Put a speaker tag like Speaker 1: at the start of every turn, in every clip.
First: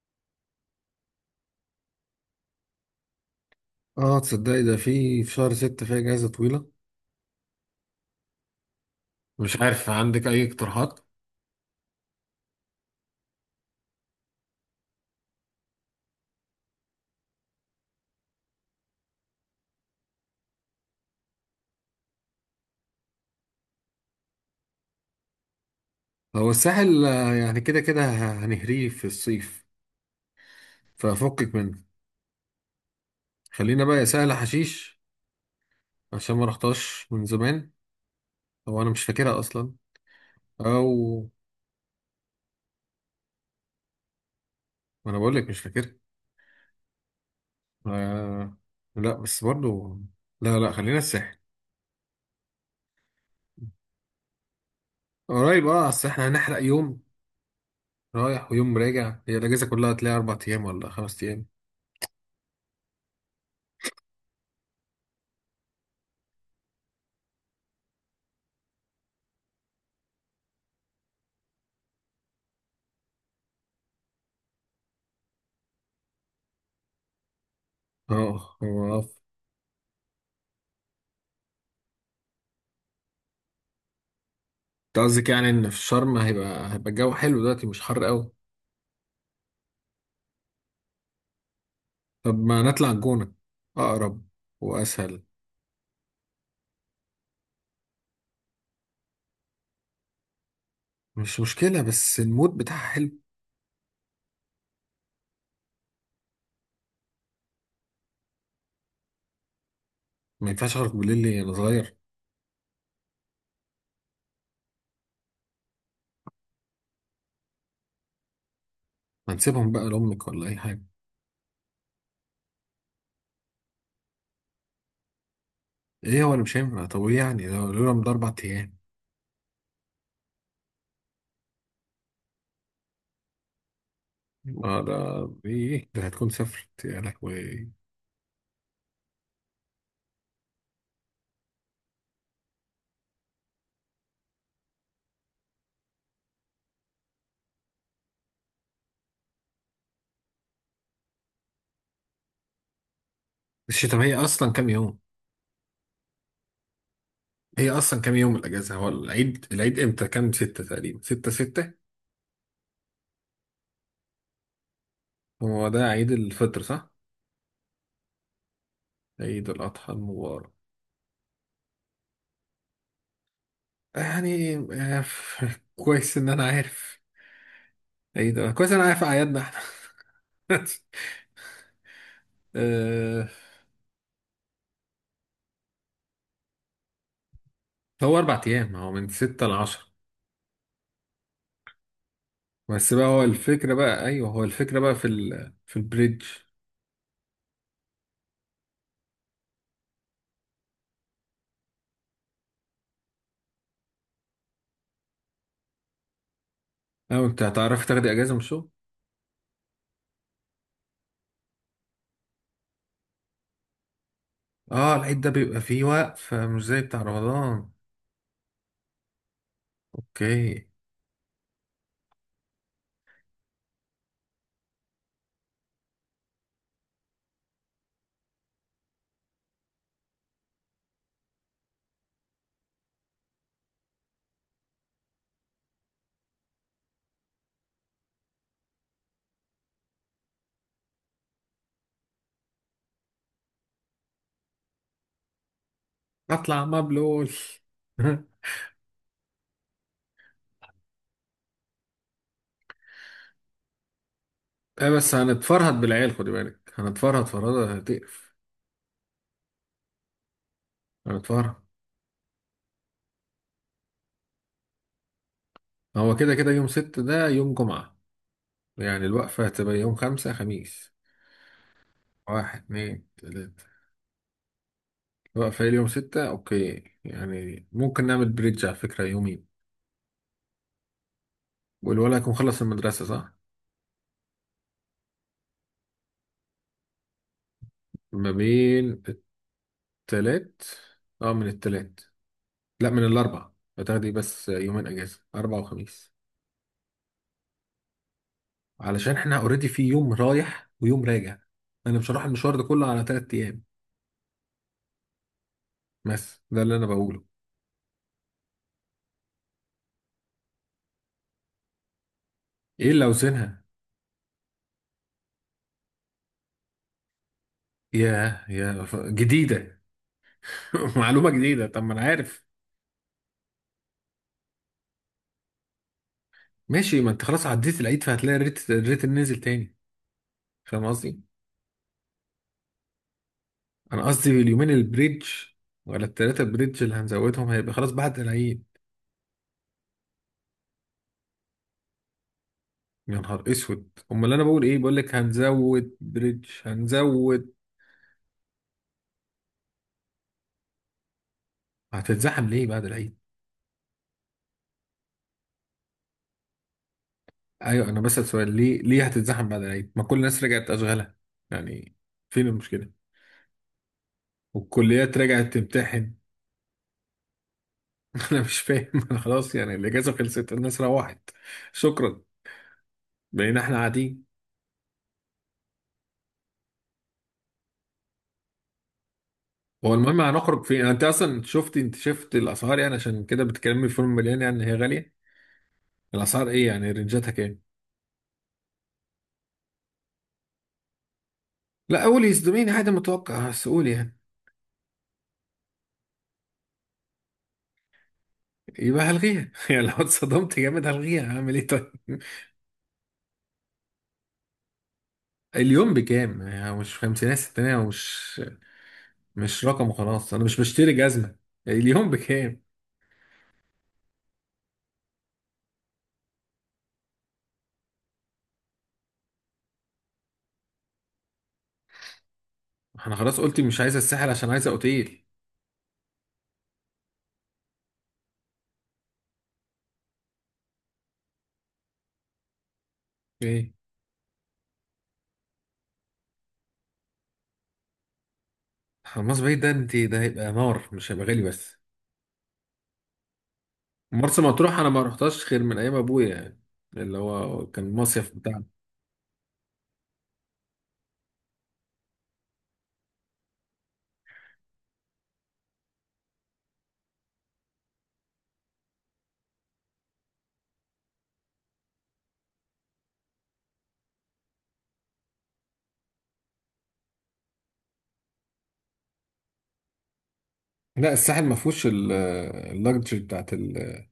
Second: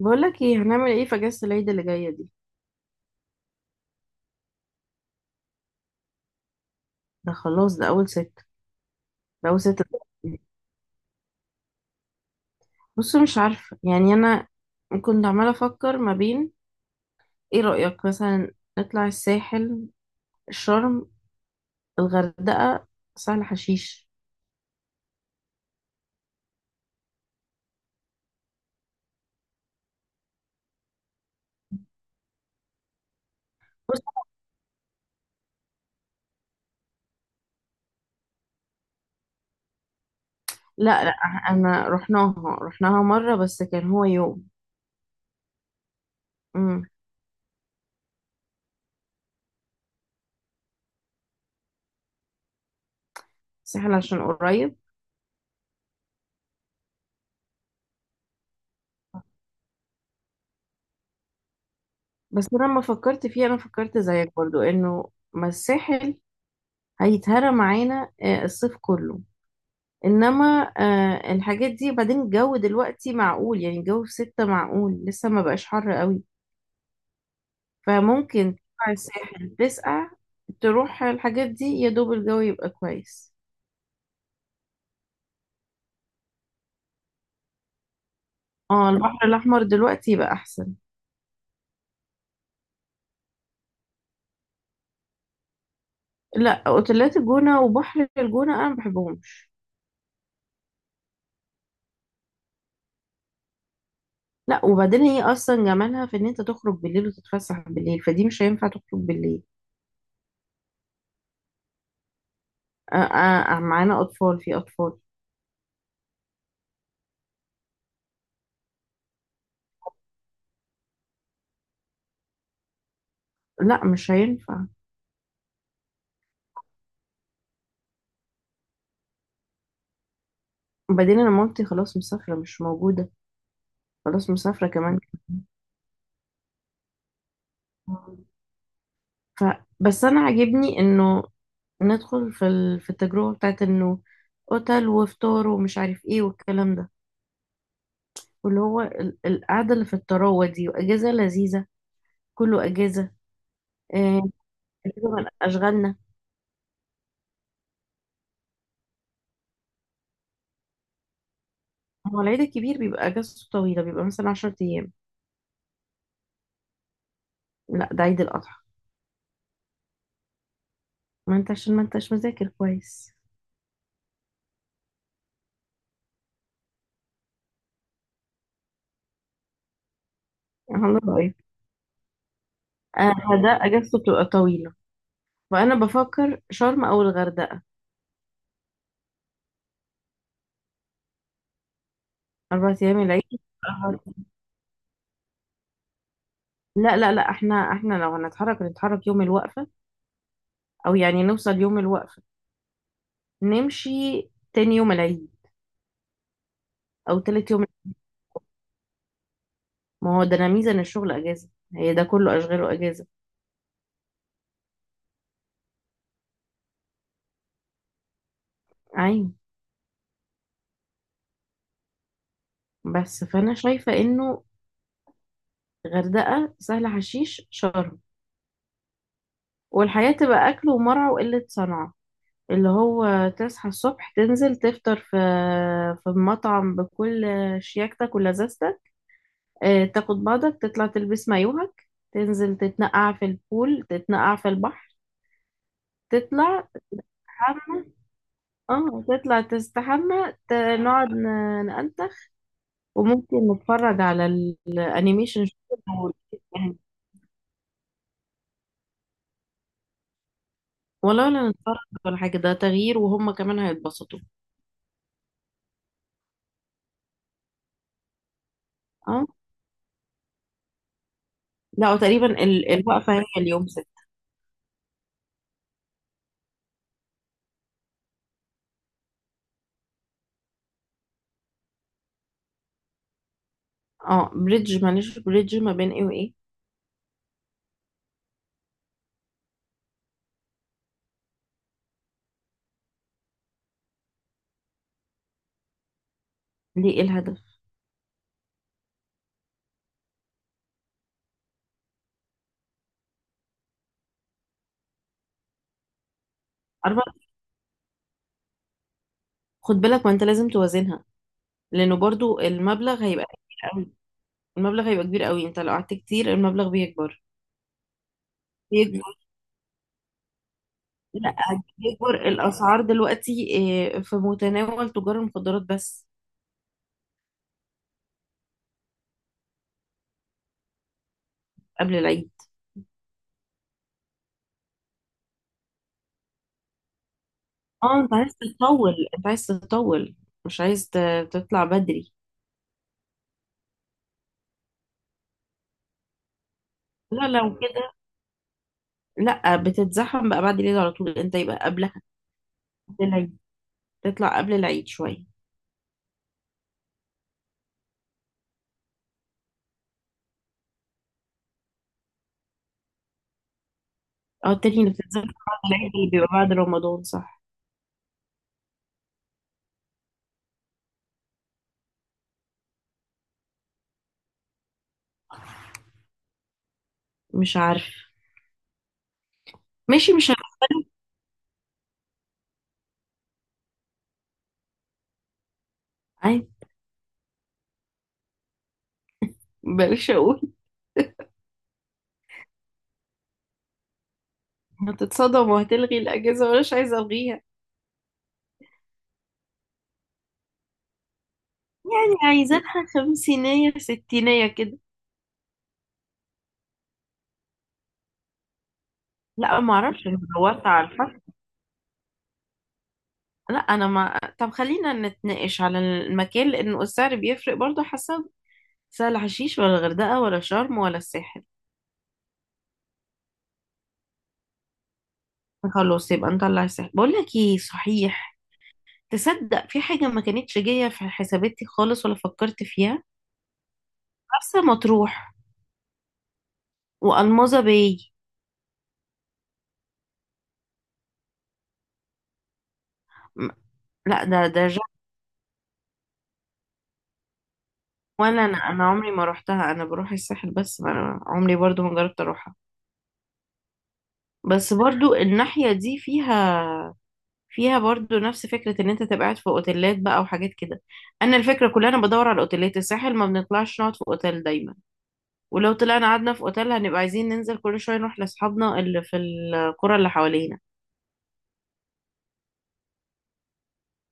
Speaker 1: بقولك ايه، هنعمل ايه في اجازة العيد اللي جاية دي؟
Speaker 2: اه، تصدقي ده في شهر ستة فيها اجازة طويلة.
Speaker 1: ده خلاص، ده اول ست. ده
Speaker 2: مش
Speaker 1: اول ست.
Speaker 2: عارف، عندك اي اقتراحات؟
Speaker 1: بص، مش عارفة يعني. انا كنت عمالة افكر ما بين. ايه رأيك مثلا نطلع الساحل، الشرم، الغردقة، سهل حشيش؟
Speaker 2: هو الساحل آه، يعني كده كده هنهريه في الصيف، ففكك منه. خلينا بقى
Speaker 1: بص.
Speaker 2: يا سهل حشيش، عشان ما رحتهاش من زمان. هو انا مش فاكرها اصلا.
Speaker 1: لا لا،
Speaker 2: او،
Speaker 1: انا رحناها. رحناها مرة بس كان هو يوم.
Speaker 2: ما انا بقول لك مش فاكرها.
Speaker 1: امم.
Speaker 2: آه. لا بس برضو. لا لا، خلينا الساحل.
Speaker 1: الساحل عشان قريب.
Speaker 2: قريب، اه اصل احنا هنحرق يوم رايح ويوم راجع، هي الاجازة كلها هتلاقي 4 أيام ولا 5 أيام.
Speaker 1: بس انا لما فكرت فيه انا فكرت زيك برضو انه ما الساحل هيتهرى معانا الصيف كله. انما الحاجات دي بعدين. الجو دلوقتي معقول، يعني الجو في ستة معقول لسه ما بقاش حر قوي.
Speaker 2: اه
Speaker 1: فممكن تطلع
Speaker 2: هو،
Speaker 1: الساحل تسقع. تروح الحاجات دي يا دوب الجو يبقى كويس.
Speaker 2: انت قصدك يعني ان في شرم هيبقى الجو حلو دلوقتي مش حر قوي؟
Speaker 1: اه، البحر الاحمر دلوقتي يبقى احسن.
Speaker 2: طب ما نطلع الجونة، اقرب واسهل.
Speaker 1: لا، اوتيلات الجونة وبحر الجونة انا ما بحبهمش.
Speaker 2: مش مشكلة بس المود بتاعها حلو.
Speaker 1: لا، وبعدين هي اصلا جمالها في ان انت تخرج بالليل وتتفسح بالليل، فدي مش هينفع تخرج بالليل.
Speaker 2: ما ينفعش اخرج بالليل ليه، انا صغير؟
Speaker 1: آه آه معانا اطفال، في اطفال.
Speaker 2: ما نسيبهم بقى لامك ولا اي حاجة.
Speaker 1: لا مش هينفع.
Speaker 2: ايه هو اللي مش هينفع؟ طب ايه يعني، ده لولا من ده 4 أيام.
Speaker 1: وبعدين انا مامتي خلاص مسافرة، مش موجودة. خلاص مسافرة
Speaker 2: ما ده،
Speaker 1: كمان.
Speaker 2: ايه ده، هتكون سافرت يا لهوي.
Speaker 1: ف بس أنا عاجبني إنه ندخل في في التجربة بتاعت إنه أوتيل وفطار ومش عارف إيه والكلام ده، واللي هو القعدة اللي في الطراوة دي، وأجازة لذيذة. كله أجازة.
Speaker 2: الشتا، طب هي
Speaker 1: آه،
Speaker 2: اصلا كام يوم؟
Speaker 1: أجازة من أشغالنا.
Speaker 2: هي اصلا كام يوم الاجازة، هو العيد، العيد امتى؟ كام ستة تقريبا، ستة ستة.
Speaker 1: هو العيد الكبير بيبقى أجازته طويلة، بيبقى مثلا 10 أيام.
Speaker 2: هو ده عيد الفطر صح؟
Speaker 1: لا، ده عيد الأضحى.
Speaker 2: عيد الاضحى المبارك.
Speaker 1: ما أنت عشان ما أنتش مذاكر كويس.
Speaker 2: يعني آه، كويس ان انا عارف. ايه ده، كويس ان انا عارف اعيادنا احنا.
Speaker 1: الله رأيك؟
Speaker 2: آه،
Speaker 1: فده أجازته بتبقى طويلة، فأنا بفكر شرم أو الغردقة.
Speaker 2: هو 4 أيام، هو من ستة لعشرة.
Speaker 1: أربع
Speaker 2: بس
Speaker 1: أيام
Speaker 2: بقى هو
Speaker 1: العيد.
Speaker 2: الفكرة بقى، ايوه هو الفكرة بقى في في البريدج.
Speaker 1: لا لا لا، احنا لو هنتحرك نتحرك يوم الوقفة، او يعني نوصل يوم الوقفة، نمشي تاني يوم العيد او
Speaker 2: اه، انت
Speaker 1: تالت يوم.
Speaker 2: هتعرفي تاخدي اجازة من الشغل؟
Speaker 1: ما هو ده، انا ميزة ان الشغل اجازة. هي ده كله اشغاله اجازة.
Speaker 2: اه العيد ده بيبقى فيه وقف، مش زي بتاع رمضان.
Speaker 1: ايوه.
Speaker 2: اوكي.
Speaker 1: بس فانا شايفة انه غردقة، سهل حشيش، شرم، والحياة تبقى اكل ومرعى وقلة صنعة. اللي هو تصحى الصبح، تنزل تفطر في مطعم بكل شياكتك ولذاذتك. اه، تاخد بعضك، تطلع تلبس مايوهك، تنزل تتنقع في البول، تتنقع في البحر،
Speaker 2: اطلع
Speaker 1: تطلع،
Speaker 2: مبلول.
Speaker 1: تحمى. اه، تطلع تستحمى، نقعد نأنتخ. وممكن نتفرج على
Speaker 2: ايه بس
Speaker 1: الانيميشن
Speaker 2: هنتفرهد
Speaker 1: شوية
Speaker 2: بالعيال،
Speaker 1: لو
Speaker 2: خدي بالك،
Speaker 1: يعني.
Speaker 2: هنتفرهد فرهدة هتقرف.
Speaker 1: ولا
Speaker 2: هنتفرهد.
Speaker 1: نتفرج ولا حاجة. ده تغيير، وهم كمان هيتبسطوا.
Speaker 2: هو كده كده يوم ست ده يوم جمعة، يعني
Speaker 1: اه.
Speaker 2: الوقفة هتبقى يوم خمسة خميس.
Speaker 1: لا، وتقريبا
Speaker 2: واحد اتنين
Speaker 1: الوقفة هي
Speaker 2: تلاتة.
Speaker 1: اليوم ستة.
Speaker 2: الوقفة هي اليوم ستة، أوكي، يعني ممكن نعمل بريدج على فكرة يومين. والولد هيكون خلص المدرسة صح؟
Speaker 1: اه، بريدج. معلش، بريدج ما بين ايه وايه؟
Speaker 2: ما بين التلات. اه، من التلات. لا، من الأربع. هتاخدي بس يومين أجازة، أربع وخميس.
Speaker 1: ليه؟ ايه الهدف؟
Speaker 2: علشان احنا اوريدي، في يوم رايح ويوم راجع. أنا مش هروح المشوار ده كله على 3 أيام. بس ده اللي أنا
Speaker 1: أربعة.
Speaker 2: بقوله.
Speaker 1: خد بالك، وانت لازم توازنها. لانه برضو
Speaker 2: إيه
Speaker 1: المبلغ
Speaker 2: اللي
Speaker 1: هيبقى
Speaker 2: أوزنها؟
Speaker 1: كبير قوي. المبلغ هيبقى كبير قوي. انت لو قعدت كتير المبلغ بيكبر.
Speaker 2: ياه يا جديدة. معلومة
Speaker 1: لا،
Speaker 2: جديدة، طب ما أنا
Speaker 1: هتجبر
Speaker 2: عارف.
Speaker 1: الاسعار دلوقتي. في متناول تجار المخدرات بس.
Speaker 2: ماشي، ما انت خلاص عديت العيد، فهتلاقي الريت نزل تاني. فاهم قصدي؟
Speaker 1: قبل العيد.
Speaker 2: انا قصدي اليومين البريدج، ولا التلاتة بريدج اللي هنزودهم هيبقى خلاص
Speaker 1: اه، انت
Speaker 2: بعد
Speaker 1: عايز
Speaker 2: العيد.
Speaker 1: تطول، انت عايز تطول. مش عايز تطلع بدري.
Speaker 2: يا نهار اسود، امال اللي انا بقول، ايه بقول لك هنزود بريدج
Speaker 1: لا،
Speaker 2: هنزود.
Speaker 1: لو كده. لا، بتتزحم بقى بعد العيد على طول. انت يبقى قبلها.
Speaker 2: هتتزحم ليه بعد
Speaker 1: قبل
Speaker 2: العيد؟
Speaker 1: العيد. تطلع قبل العيد شويه.
Speaker 2: ايوه انا بسأل سؤال، ليه هتتزحم بعد العيد، ما كل الناس رجعت اشغالها يعني؟ فين المشكلة؟
Speaker 1: اه، التاني اللي
Speaker 2: والكليات
Speaker 1: بتتزحم
Speaker 2: رجعت
Speaker 1: بعد العيد اللي
Speaker 2: تمتحن.
Speaker 1: بيبقى بعد رمضان، صح.
Speaker 2: انا مش فاهم، انا خلاص، يعني الاجازة خلصت، الناس روحت. شكرا. بقينا احنا قاعدين.
Speaker 1: مش عارف.
Speaker 2: هو
Speaker 1: ماشي،
Speaker 2: المهم
Speaker 1: مش عارف.
Speaker 2: هنخرج فين؟ انت اصلا شفت انت شفت الاسعار، يعني عشان كده بتكلمني في فيلم مليان، يعني هي غاليه. الاسعار
Speaker 1: عادي،
Speaker 2: ايه يعني، رينجاتها كام؟
Speaker 1: بلاش اقول.
Speaker 2: لا قولي، يصدميني، عادي، متوقع سؤال يعني.
Speaker 1: هتتصدم وهتلغي الاجازه ومش عايزه الغيها.
Speaker 2: يبقى هلغيها. يعني لو اتصدمت جامد هلغيها، هعمل ايه طيب؟
Speaker 1: يعني عايزينها خمسينية ستينية كده.
Speaker 2: اليوم بكام يعني، مش خمسينات ستينات، ومش
Speaker 1: لا،
Speaker 2: مش
Speaker 1: ما
Speaker 2: رقم،
Speaker 1: اعرفش. أنا
Speaker 2: خلاص انا مش
Speaker 1: دورت على
Speaker 2: بشتري
Speaker 1: الفرق.
Speaker 2: جزمه. اليوم بكام؟
Speaker 1: لا، انا ما طب خلينا نتناقش على المكان لانه السعر بيفرق برضو حسب. سهل حشيش ولا الغردقه ولا شرم ولا الساحل؟
Speaker 2: انا خلاص قلت مش عايزه الساحل، عشان عايزه اوتيل.
Speaker 1: خلاص يبقى نطلع الساحل. بقول لك ايه صحيح، تصدق في حاجه ما كانتش جايه في حساباتي خالص ولا فكرت فيها؟
Speaker 2: ايه؟
Speaker 1: مرسى مطروح والمظة باي.
Speaker 2: حماس بعيد، ده انت، ده هيبقى نار، مش هيبقى غالي بس.
Speaker 1: م- لا،
Speaker 2: مرسى
Speaker 1: ده
Speaker 2: مطروح انا ما رحتهاش غير من ايام ابويا يعني، اللي هو كان المصيف
Speaker 1: ولا انا
Speaker 2: بتاعنا.
Speaker 1: انا عمري ما روحتها. انا بروح الساحل بس، ما أنا عمري برضو ما جربت اروحها. بس برضو الناحيه دي فيها، برضو نفس فكرة ان انت تبقى قاعد في اوتيلات بقى وحاجات كده. انا الفكرة كلها انا بدور على اوتيلات الساحل، ما بنطلعش نقعد في اوتيل دايما. ولو طلعنا قعدنا في اوتيل هنبقى عايزين ننزل كل شوية نروح لاصحابنا اللي في القرى اللي حوالينا.
Speaker 2: لا الساحل ما فيهوش اللاكجري بتاعت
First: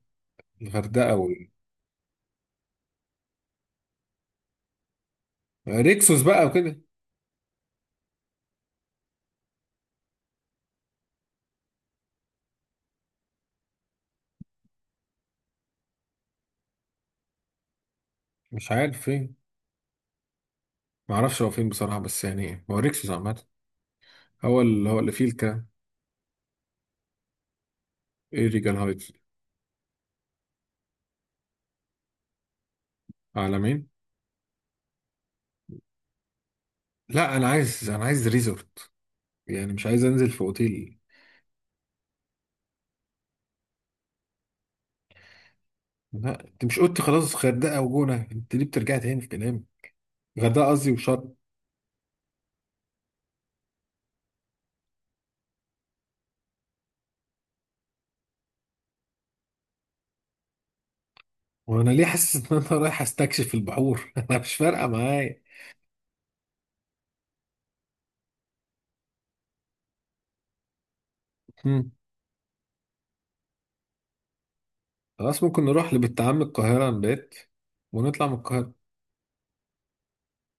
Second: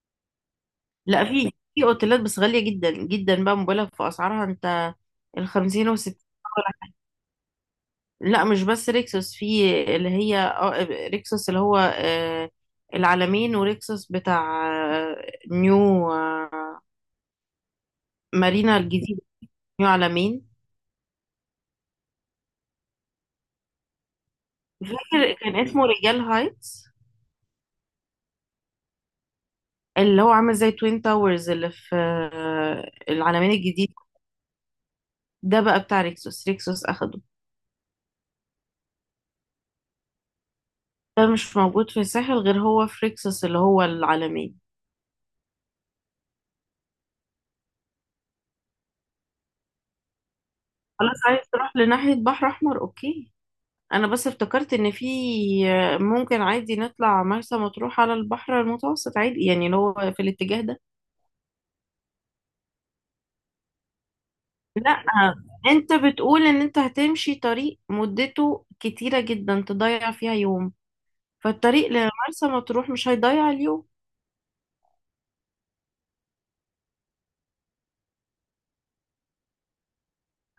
Speaker 2: الغردقه
Speaker 1: لا،
Speaker 2: وال-
Speaker 1: في اوتيلات بس غالية جدا جدا بقى، مبالغ في اسعارها انت. الخمسين
Speaker 2: ريكسوس
Speaker 1: والستين.
Speaker 2: بقى وكده.
Speaker 1: لا، مش بس ريكسوس. في اللي هي ريكسوس، اللي هو العلمين. وريكسوس بتاع آه، نيو
Speaker 2: مش
Speaker 1: مارينا
Speaker 2: عارف
Speaker 1: الجديد.
Speaker 2: فين.
Speaker 1: نيو علمين.
Speaker 2: ما اعرفش هو فين بصراحه، بس يعني هو ريكسوس عامه، هو اللي هو فيه
Speaker 1: فاكر كان
Speaker 2: الكلام.
Speaker 1: اسمه رجال هايتس.
Speaker 2: ايه ريجال هايتس.
Speaker 1: اللي هو عامل زي توين تاورز اللي في العلمين
Speaker 2: عالمين.
Speaker 1: الجديد. ده بقى بتاع ريكسوس. اخده.
Speaker 2: لا انا عايز ريزورت، يعني مش عايز انزل في اوتيل.
Speaker 1: ده مش موجود في الساحل غير هو في ريكسوس اللي هو العلمين.
Speaker 2: لا انت مش قلت خلاص غردقه وجونه، انت ليه بترجع تاني في كلام؟ غردقه قصدي
Speaker 1: خلاص،
Speaker 2: وشرم.
Speaker 1: عايز تروح لناحية بحر احمر، اوكي. انا بس افتكرت ان في، ممكن عادي نطلع مرسى مطروح على البحر المتوسط عادي، يعني اللي هو في الاتجاه ده.
Speaker 2: وانا ليه حاسس ان انا رايح استكشف البحور؟ انا مش فارقه
Speaker 1: لا،
Speaker 2: معايا.
Speaker 1: انت بتقول ان انت هتمشي طريق مدته كتيرة جدا تضيع فيها يوم. فالطريق
Speaker 2: مم.
Speaker 1: لمرسى مطروح مش هيضيع اليوم.
Speaker 2: خلاص ممكن نروح لبنت عم القاهرة نبات، ونطلع من القاهرة.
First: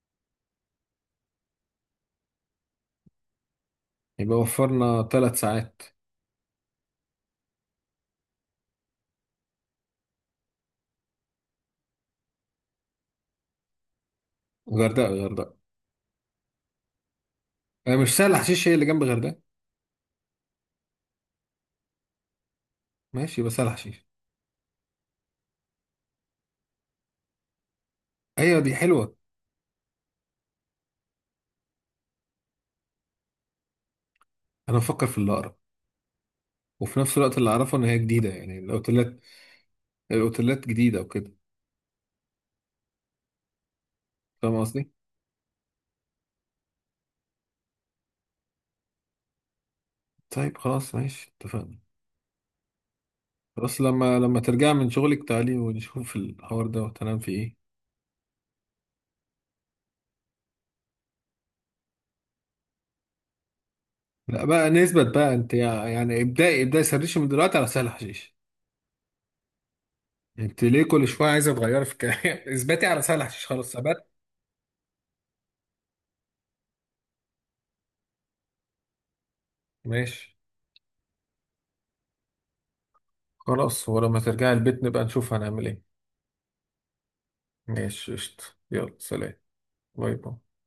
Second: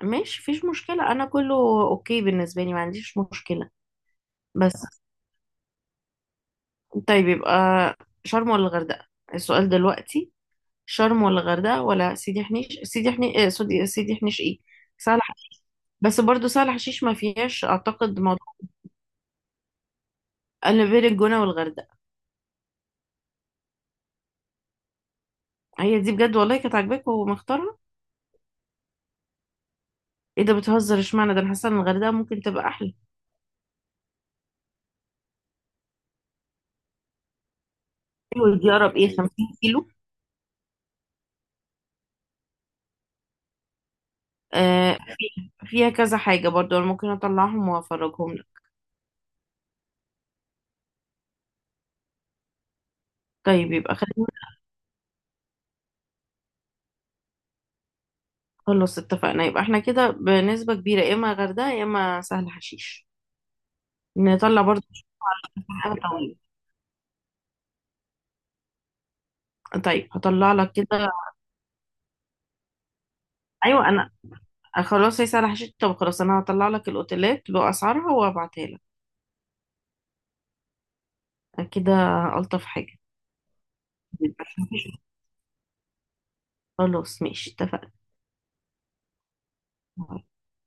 Speaker 1: ماشي، مفيش مشكلة. أنا كله أوكي بالنسبة لي. ما عنديش مشكلة.
Speaker 2: يبقى
Speaker 1: بس
Speaker 2: وفرنا 3 ساعات.
Speaker 1: طيب، يبقى شرم ولا الغردقة؟ السؤال دلوقتي شرم ولا الغردقة ولا سيدي حنيش؟ سيدي حنيش إيه؟ سوري، سيدي حنيش إيه،
Speaker 2: غردقة
Speaker 1: سهل
Speaker 2: غردقة.
Speaker 1: حشيش. بس برضو سهل حشيش ما فيهاش
Speaker 2: آه، مش
Speaker 1: أعتقد
Speaker 2: سهل
Speaker 1: موضوع.
Speaker 2: حشيش هي اللي جنب غردقة.
Speaker 1: أنا بين الجونة والغردقة.
Speaker 2: ماشي، يبقى سهل حشيش.
Speaker 1: هي دي بجد، والله كانت عاجباك ومختارها.
Speaker 2: أيوة دي حلوة.
Speaker 1: إيه ده، بتهزر؟ اشمعنى ده، أنا حاسة إن الغردقة ممكن تبقى أحلى.
Speaker 2: أنا بفكر في اللي أقرب، وفي نفس الوقت اللي أعرفه إن هي جديدة
Speaker 1: حلوة،
Speaker 2: يعني
Speaker 1: دي أقرب. إيه،
Speaker 2: الأوتيلات.
Speaker 1: 50 كيلو.
Speaker 2: الأوتيلات جديدة وكده. فاهم قصدي؟
Speaker 1: فيها كذا حاجة برضو، أنا ممكن أطلعهم وأفرجهم لك.
Speaker 2: طيب خلاص ماشي، اتفقنا.
Speaker 1: طيب
Speaker 2: خلاص،
Speaker 1: يبقى
Speaker 2: لما
Speaker 1: خلينا.
Speaker 2: لما ترجع من شغلك تعالي ونشوف الحوار ده، وتنام في إيه.
Speaker 1: خلاص، اتفقنا. يبقى احنا كده بنسبة كبيرة يا إما غردقة يا إما سهل حشيش.
Speaker 2: لا
Speaker 1: نطلع
Speaker 2: بقى
Speaker 1: برضو
Speaker 2: نثبت بقى أنت،
Speaker 1: حاجة
Speaker 2: يعني
Speaker 1: طويلة.
Speaker 2: ابدأي سرشي من دلوقتي على سهل حشيش.
Speaker 1: طيب هطلع
Speaker 2: انت
Speaker 1: لك
Speaker 2: ليه كل
Speaker 1: كده.
Speaker 2: شويه عايزه تغيري في الكلام؟ اثبتي على سلح، خلاص
Speaker 1: أيوة
Speaker 2: ثبت.
Speaker 1: أنا، خلاص، هي سهل حشيش. طب خلاص، أنا هطلع لك الأوتيلات بأسعارها وأبعتها لك
Speaker 2: ماشي،
Speaker 1: كده. ألطف حاجة.
Speaker 2: خلاص ولما ترجعي البيت نبقى نشوف هنعمل ايه.
Speaker 1: خلاص ماشي، اتفقنا.
Speaker 2: ماشي قشطة. يلا سلام. باي باي.